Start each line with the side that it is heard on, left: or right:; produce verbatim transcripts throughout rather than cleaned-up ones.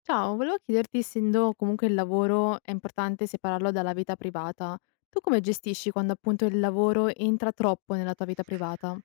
left: Ciao, volevo chiederti, essendo comunque il lavoro è importante separarlo dalla vita privata, tu come gestisci quando appunto il lavoro entra troppo nella tua vita privata?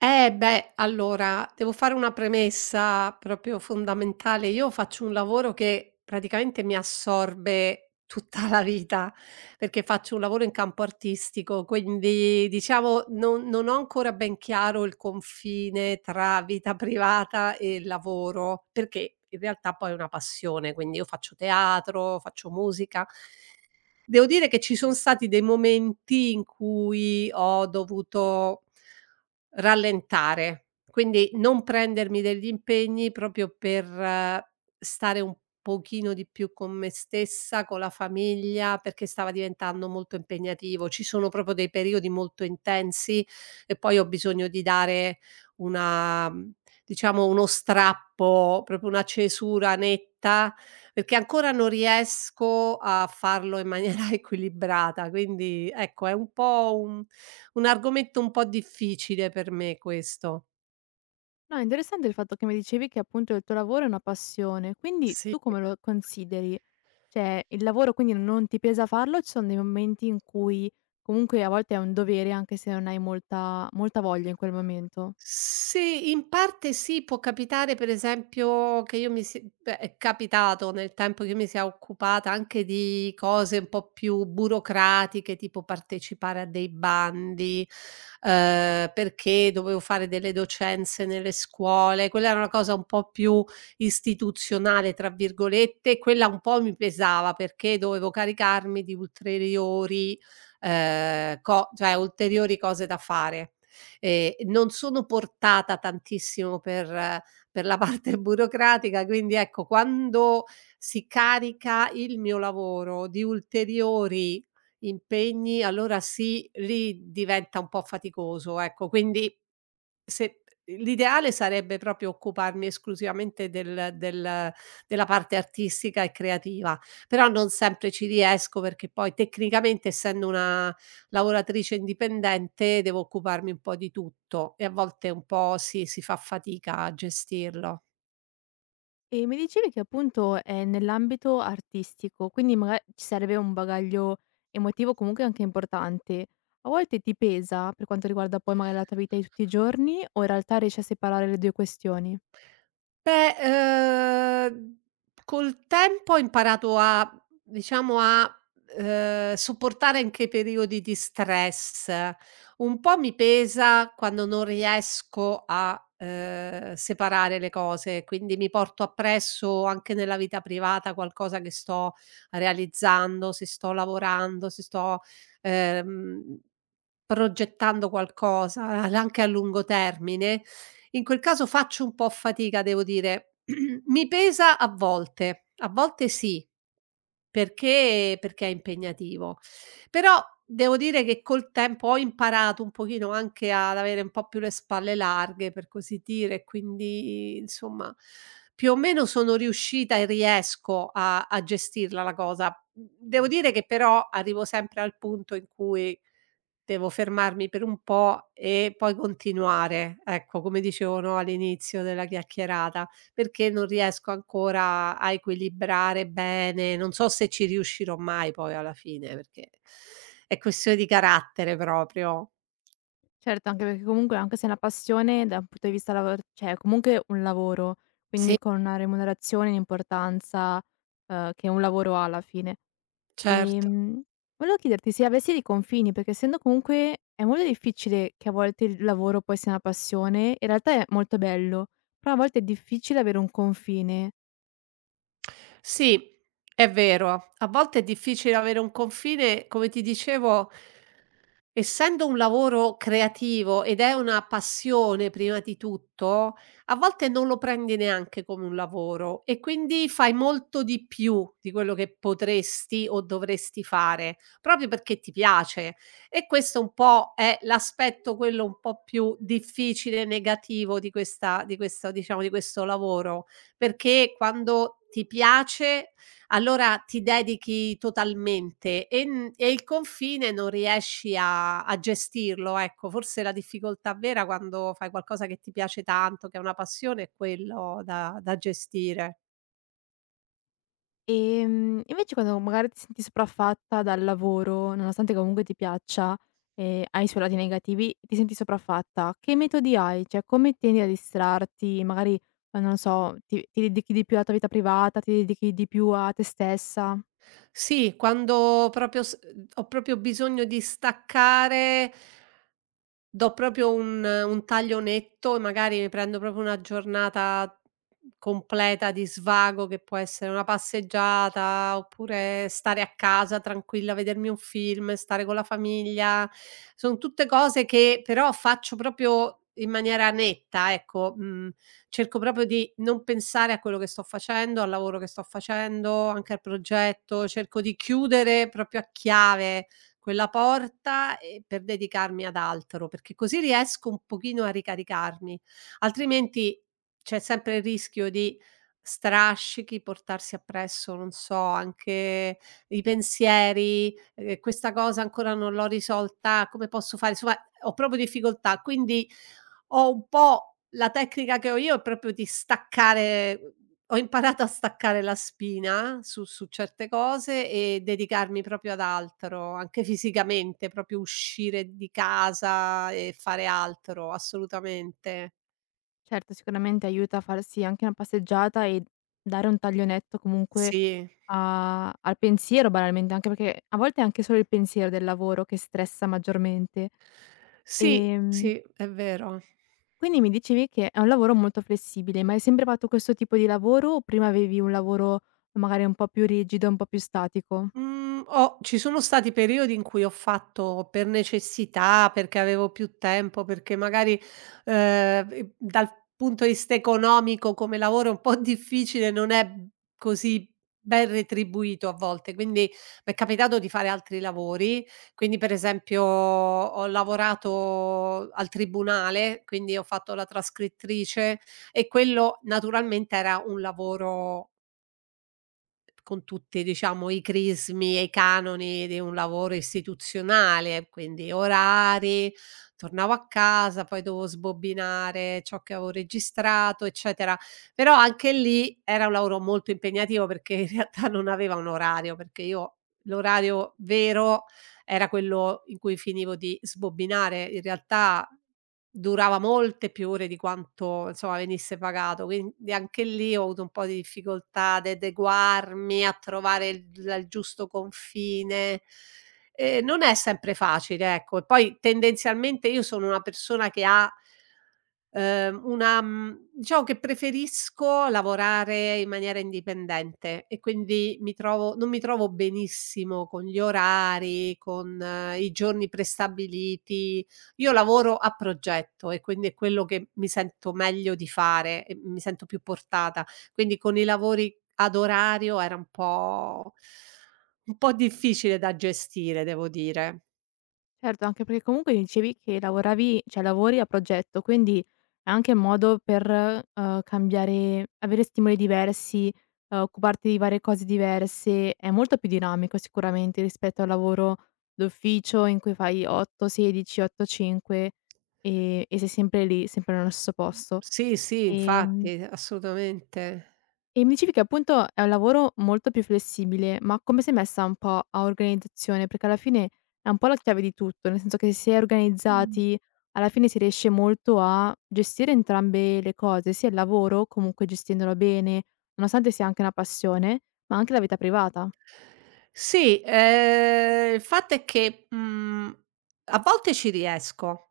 right: Eh beh, allora devo fare una premessa proprio fondamentale. Io faccio un lavoro che praticamente mi assorbe tutta la vita, perché faccio un lavoro in campo artistico, quindi diciamo non, non ho ancora ben chiaro il confine tra vita privata e lavoro, perché in realtà poi è una passione, quindi io faccio teatro, faccio musica. Devo dire che ci sono stati dei momenti in cui ho dovuto rallentare, quindi non prendermi degli impegni proprio per eh, stare un pochino di più con me stessa, con la famiglia, perché stava diventando molto impegnativo. Ci sono proprio dei periodi molto intensi e poi ho bisogno di dare una mhmm, diciamo uno strappo, proprio una cesura netta, perché ancora non riesco a farlo in maniera equilibrata. Quindi ecco, è un po' un un argomento un po' difficile per me questo.
left: No, è interessante il fatto che mi dicevi che appunto il tuo lavoro è una passione, quindi
right: Sì.
left: tu come lo consideri? Cioè, il lavoro quindi non ti pesa farlo, ci sono dei momenti in cui comunque a volte è un dovere anche se non hai molta, molta voglia in quel momento?
right: Sì, in parte sì, può capitare per esempio che io mi si beh, è capitato nel tempo che io mi sia occupata anche di cose un po' più burocratiche, tipo partecipare a dei bandi, ehm, perché dovevo fare delle docenze nelle scuole, quella era una cosa un po' più "istituzionale" tra virgolette, quella un po' mi pesava perché dovevo caricarmi di ulteriori, ehm, co cioè ulteriori cose da fare. Ehm, non sono portata tantissimo per eh, per la parte burocratica, quindi ecco quando si carica il mio lavoro di ulteriori impegni, allora sì, lì diventa un po' faticoso, ecco. Quindi se l'ideale sarebbe proprio occuparmi esclusivamente del del della parte artistica e creativa, però non sempre ci riesco perché poi tecnicamente, essendo una lavoratrice indipendente, devo occuparmi un po' di tutto e a volte un po' si si fa fatica a gestirlo.
left: E mi dicevi che appunto è nell'ambito artistico, quindi maga ci serve un bagaglio emotivo comunque anche importante. A volte ti pesa per quanto riguarda poi magari la tua vita di tutti i giorni o in realtà riesci a separare le due questioni?
right: Beh, ehm, col tempo ho imparato a diciamo a, ehm, sopportare anche i periodi di stress. Un po' mi pesa quando non riesco a, ehm, separare le cose, quindi mi porto appresso anche nella vita privata qualcosa che sto realizzando, se sto lavorando, se sto, ehm progettando qualcosa, a anche a lungo termine, in quel caso faccio un po' fatica, devo dire. Mi pesa a volte, a volte sì. Perché perché è impegnativo. Però devo dire che col tempo ho imparato un pochino anche ad avere un po' più le spalle larghe, per così dire, e quindi insomma più o meno sono riuscita e riesco a a gestirla la cosa. Mhmm, devo dire che però arrivo sempre al punto in cui devo fermarmi per un po' e poi continuare, ecco, come dicevo, no, all'inizio della chiacchierata, perché non riesco ancora a equilibrare bene, non so se ci riuscirò mai poi alla fine, perché è questione di carattere proprio.
left: Certo, anche perché comunque anche se è una passione da un punto di vista lavora cioè è comunque un lavoro,
right: Sì,
left: quindi con una remunerazione, un'importanza, uhm, che un lavoro ha alla fine.
right: certo.
left: Ehm, volevo chiederti se avessi dei confini, perché essendo comunque è molto difficile che a volte il lavoro poi sia una passione, in realtà è molto bello, però a volte è difficile avere un confine.
right: Sì, è vero. A volte è difficile avere un confine, come ti dicevo, essendo un lavoro creativo ed è una passione prima di tutto, a volte non lo prendi neanche come un lavoro e quindi fai molto di più di quello che potresti o dovresti fare, proprio perché ti piace. E questo un po' è l'aspetto, quello un po' più difficile, negativo di questa di questo, diciamo, di questo lavoro, perché quando ti piace allora ti dedichi totalmente e n e il confine non riesci a a gestirlo, ecco. Forse la difficoltà vera quando fai qualcosa che ti piace tanto, che è una passione, è quello da da gestire.
left: Ehm, invece quando magari ti senti sopraffatta dal lavoro, nonostante comunque ti piaccia, e hai i suoi lati negativi, ti senti sopraffatta, che metodi hai? Cioè come tendi a distrarti? Magari, eh, non lo so, ti, ti dedichi di più alla tua vita privata, ti dedichi di più a te stessa?
right: Sì, quando proprio s uhm, ho proprio bisogno di staccare, do proprio un un taglio netto e magari mi prendo proprio una giornata completa di svago, che può essere una passeggiata, oppure stare a casa tranquilla, vedermi un film, stare con la famiglia. Son tutte cose che però faccio proprio in maniera netta, ecco. Mhmm, cerco proprio di non pensare a quello che sto facendo, al lavoro che sto facendo, anche al progetto. Cerco di chiudere proprio a chiave quella porta, ehm, per dedicarmi ad altro, perché così riesco un pochino a ricaricarmi, altrimenti c'è sempre il rischio di strascichi, portarsi appresso, non so, anche i pensieri, ehm: "Questa cosa ancora non l'ho risolta, come posso fare?" Insomma, ho proprio difficoltà. Quindi ho un po' la tecnica che ho io è proprio di staccare, ho imparato a staccare la spina su su certe cose e dedicarmi proprio ad altro, anche fisicamente, proprio uscire di casa e fare altro, assolutamente.
left: Certo, sicuramente aiuta a farsi anche una passeggiata e dare un taglionetto comunque
right: Sì.
left: a al pensiero banalmente, anche perché a volte è anche solo il pensiero del lavoro che stressa maggiormente.
right: Sì,
left: Ehm,
right: sì, è vero.
left: quindi mi dicevi che è un lavoro molto flessibile, ma hai sempre fatto questo tipo di lavoro o prima avevi un lavoro magari un po' più rigido, un po' più statico?
right: Mhmm, ho Ci sono stati periodi in cui ho fatto per necessità, perché avevo più tempo, perché magari, ehm, v dal punto di vista economico come lavoro è un po' difficile, non è così ben retribuito a volte, quindi m'è capitato di fare altri lavori. Quindi per esempio ho lavorato al tribunale, quindi ho fatto la trascrittrice e quello naturalmente era un lavoro con tutti, diciamo, i crismi e i canoni di un lavoro istituzionale, quindi orari, tornavo a casa, poi dovevo sbobbinare ciò che avevo registrato, eccetera. Però anche lì era un lavoro molto impegnativo perché in realtà non aveva un orario, perché io l'orario vero era quello in cui finivo di sbobbinare. In realtà durava molte più ore di quanto, insomma, venisse pagato, quindi anche lì ho avuto un po' di difficoltà ad adeguarmi, a trovare il la il giusto confine. Ehm, non è sempre facile, ecco. E poi tendenzialmente io sono una persona che ha, Ehm, una mhmm, diciamo che preferisco lavorare in maniera indipendente e quindi mi trovo non mi trovo benissimo con gli orari, con eh, i giorni prestabiliti. Io lavoro a progetto e quindi è quello che mi sento meglio di fare e mi sento più portata. Quindi con i lavori ad orario era un po' un po' difficile da gestire, devo dire.
left: Certo, anche perché comunque dicevi che lavoravi cioè lavori a progetto, quindi è anche un modo per, uhm, cambiare avere stimoli diversi, uhm, occuparti di varie cose diverse. È molto più dinamico sicuramente rispetto al lavoro d'ufficio in cui fai otto sedici, otto cinque e e sei sempre lì, sempre nello stesso posto.
right: Sì, sì,
left: Ehm
right: infatti, assolutamente.
left: e mi dicevi che appunto è un lavoro molto più flessibile, ma come sei messa un po' a organizzazione? Perché alla fine è un po' la chiave di tutto, nel senso che se si è organizzati, alla fine si riesce molto a gestire entrambe le cose, sia il lavoro, comunque gestendolo bene, nonostante sia anche una passione, ma anche la vita privata.
right: Sì, ehm, il fatto è che, mhmm, a volte ci riesco.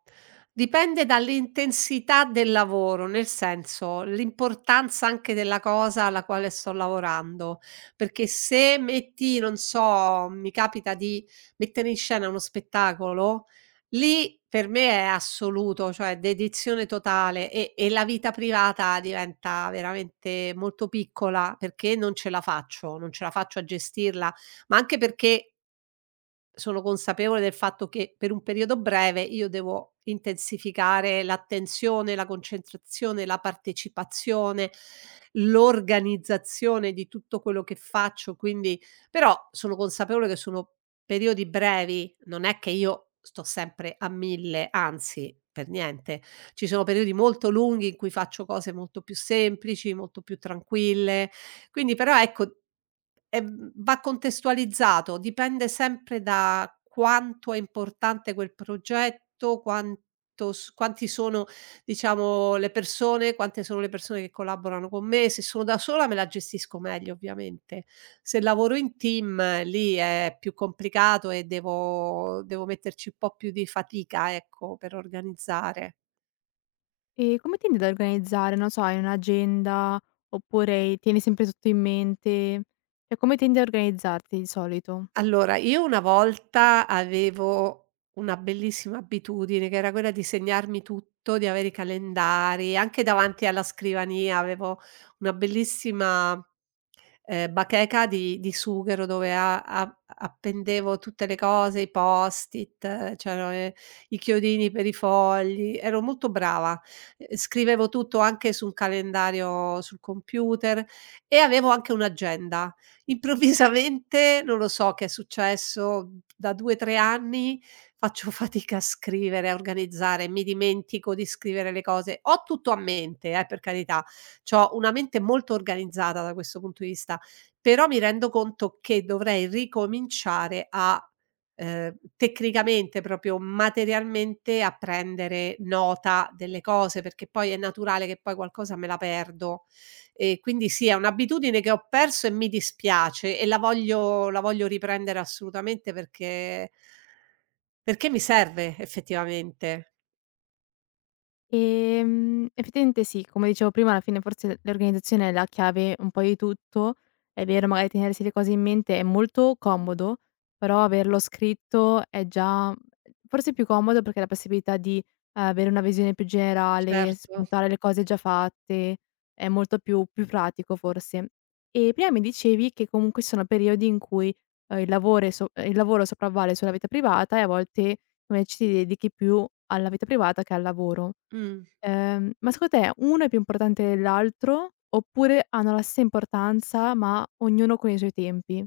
right: Dipende dall'intensità del lavoro, nel senso, l'importanza anche della cosa alla quale sto lavorando, perché se metti, non so, mi capita di mettere in scena uno spettacolo, lì per me è assoluto, cioè dedizione totale e e la vita privata diventa veramente molto piccola perché non ce la faccio, non ce la faccio a gestirla, ma anche perché sono consapevole del fatto che per un periodo breve io devo intensificare l'attenzione, la concentrazione, la partecipazione, l'organizzazione di tutto quello che faccio, quindi però sono consapevole che sono periodi brevi, non è che io sto sempre a mille, anzi per niente. Ci sono periodi molto lunghi in cui faccio cose molto più semplici, molto più tranquille. Quindi però ecco, Ehm, va contestualizzato, dipende sempre da quanto è importante quel progetto, quanto s quanti sono, diciamo, le persone, quante sono le persone che collaborano con me. Se sono da sola me la gestisco meglio, ovviamente. Se lavoro in team, eh, lì è più complicato e devo devo metterci un po' più di fatica, ecco, per organizzare.
left: E come tendi ad organizzare? Non so, hai un'agenda oppure tieni sempre tutto in mente? Cioè, come tendi a organizzarti di solito?
right: Allora, io una volta avevo una bellissima abitudine che era quella di segnarmi tutto, di avere i calendari, anche davanti alla scrivania avevo una bellissima ehm, bacheca di di sughero dove a a appendevo tutte le cose, i post-it, eh, c'erano le i chiodini per i fogli, ero molto brava. Ehm, scrivevo tutto anche su un calendario sul computer e avevo anche un'agenda. Improvvisamente, non lo so che è successo, da due, tre anni faccio fatica a scrivere, a organizzare, mi dimentico di scrivere le cose. Ho tutto a mente, eh, per carità. C'ho una mente molto organizzata da questo punto di vista. Però mi rendo conto che dovrei ricominciare a, ehm, tecnicamente, proprio materialmente, a prendere nota delle cose, perché poi è naturale che poi qualcosa me la perdo. E quindi sì, è un'abitudine che ho perso e mi dispiace e la voglio la voglio riprendere assolutamente perché perché mi serve effettivamente.
left: Ehm, effettivamente sì, come dicevo prima alla fine forse l'organizzazione è la chiave un po' di tutto. È vero, magari tenersi le cose in mente è molto comodo, però averlo scritto è già forse più comodo perché la possibilità di eh, avere una visione più generale,
right: Certo.
left: spuntare le cose già fatte, è molto più, più pratico forse. E prima mi dicevi che comunque ci sono periodi in cui eh, il, lavoro è so- eh, il lavoro sopravvale sulla vita privata e a volte come ci si dedichi più alla vita privata che al lavoro.
right: Mh.
left: Ehm, ma secondo te uno è più importante dell'altro, oppure hanno la stessa importanza, ma ognuno con i suoi tempi?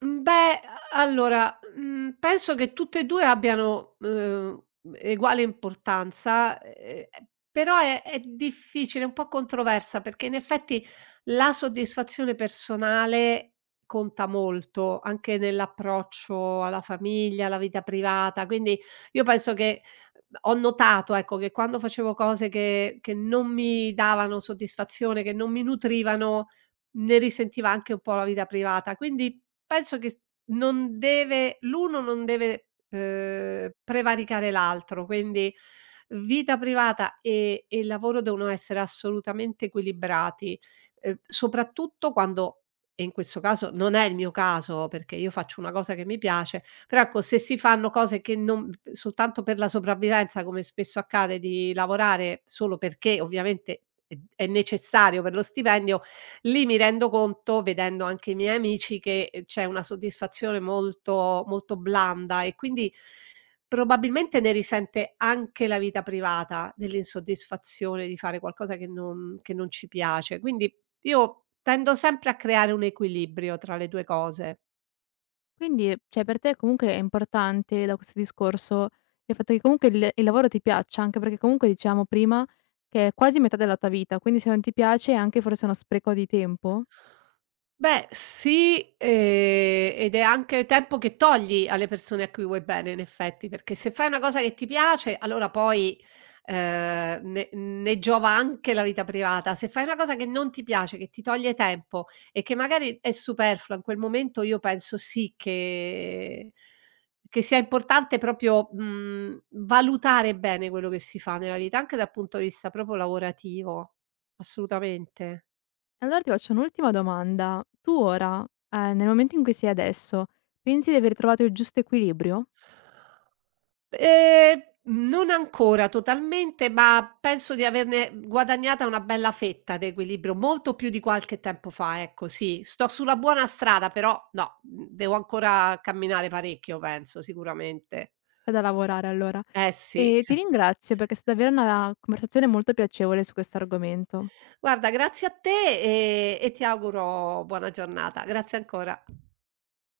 right: Mhmm, beh, allora, mhmm, penso che tutte e due abbiano, uhm, eguale importanza, ehm, però è è difficile, è un po' controversa, perché in effetti la soddisfazione personale conta molto, anche nell'approccio alla famiglia, alla vita privata. Quindi io penso che, mhmm, ho notato, ecco, che quando facevo cose che che non mi davano soddisfazione, che non mi nutrivano, ne risentiva anche un po' la vita privata. Quindi penso che s non deve, l'uno non deve, ehm, prevaricare l'altro, quindi vita privata e e lavoro devono essere assolutamente equilibrati, ehm, soprattutto quando e in questo caso non è il mio caso, perché io faccio una cosa che mi piace, però ecco se si fanno cose che non soltanto per la sopravvivenza, come spesso accade di lavorare solo perché ovviamente è è necessario per lo stipendio, lì mi rendo conto, vedendo anche i miei amici, che, ehm, c'è una soddisfazione molto molto blanda e quindi probabilmente ne risente anche la vita privata, dell'insoddisfazione di fare qualcosa che non che non ci piace. Quindi io tendo sempre a creare un equilibrio tra le due cose.
left: Quindi, cioè per te comunque è importante da questo discorso il fatto che comunque il il lavoro ti piaccia, anche perché comunque dicevamo prima che è quasi metà della tua vita, quindi se non ti piace è anche forse uno spreco di tempo.
right: Beh sì, ehm, ed è anche tempo che togli alle persone a cui vuoi bene in effetti, perché se fai una cosa che ti piace allora poi, ehm, ne ne giova anche la vita privata. Se fai una cosa che non ti piace, che ti toglie tempo e che magari è superflua in quel momento, io penso sì che che sia importante proprio, mhmm, valutare bene quello che si fa nella vita, anche dal punto di vista proprio lavorativo, assolutamente.
left: Allora ti faccio un'ultima domanda: tu ora, ehm, nel momento in cui sei adesso, pensi di aver trovato il giusto equilibrio?
right: Ehm, non ancora totalmente, ma penso di averne guadagnata una bella fetta d'equilibrio, molto più di qualche tempo fa, ecco sì. Sto sulla buona strada, però no, mhmm, devo ancora camminare parecchio penso, sicuramente.
left: C'è da lavorare allora.
right: Eh sì.
left: E ti ringrazio perché è stata davvero una conversazione molto piacevole su questo argomento.
right: Guarda, grazie a te, ehm, e ti auguro buona giornata. Grazie ancora.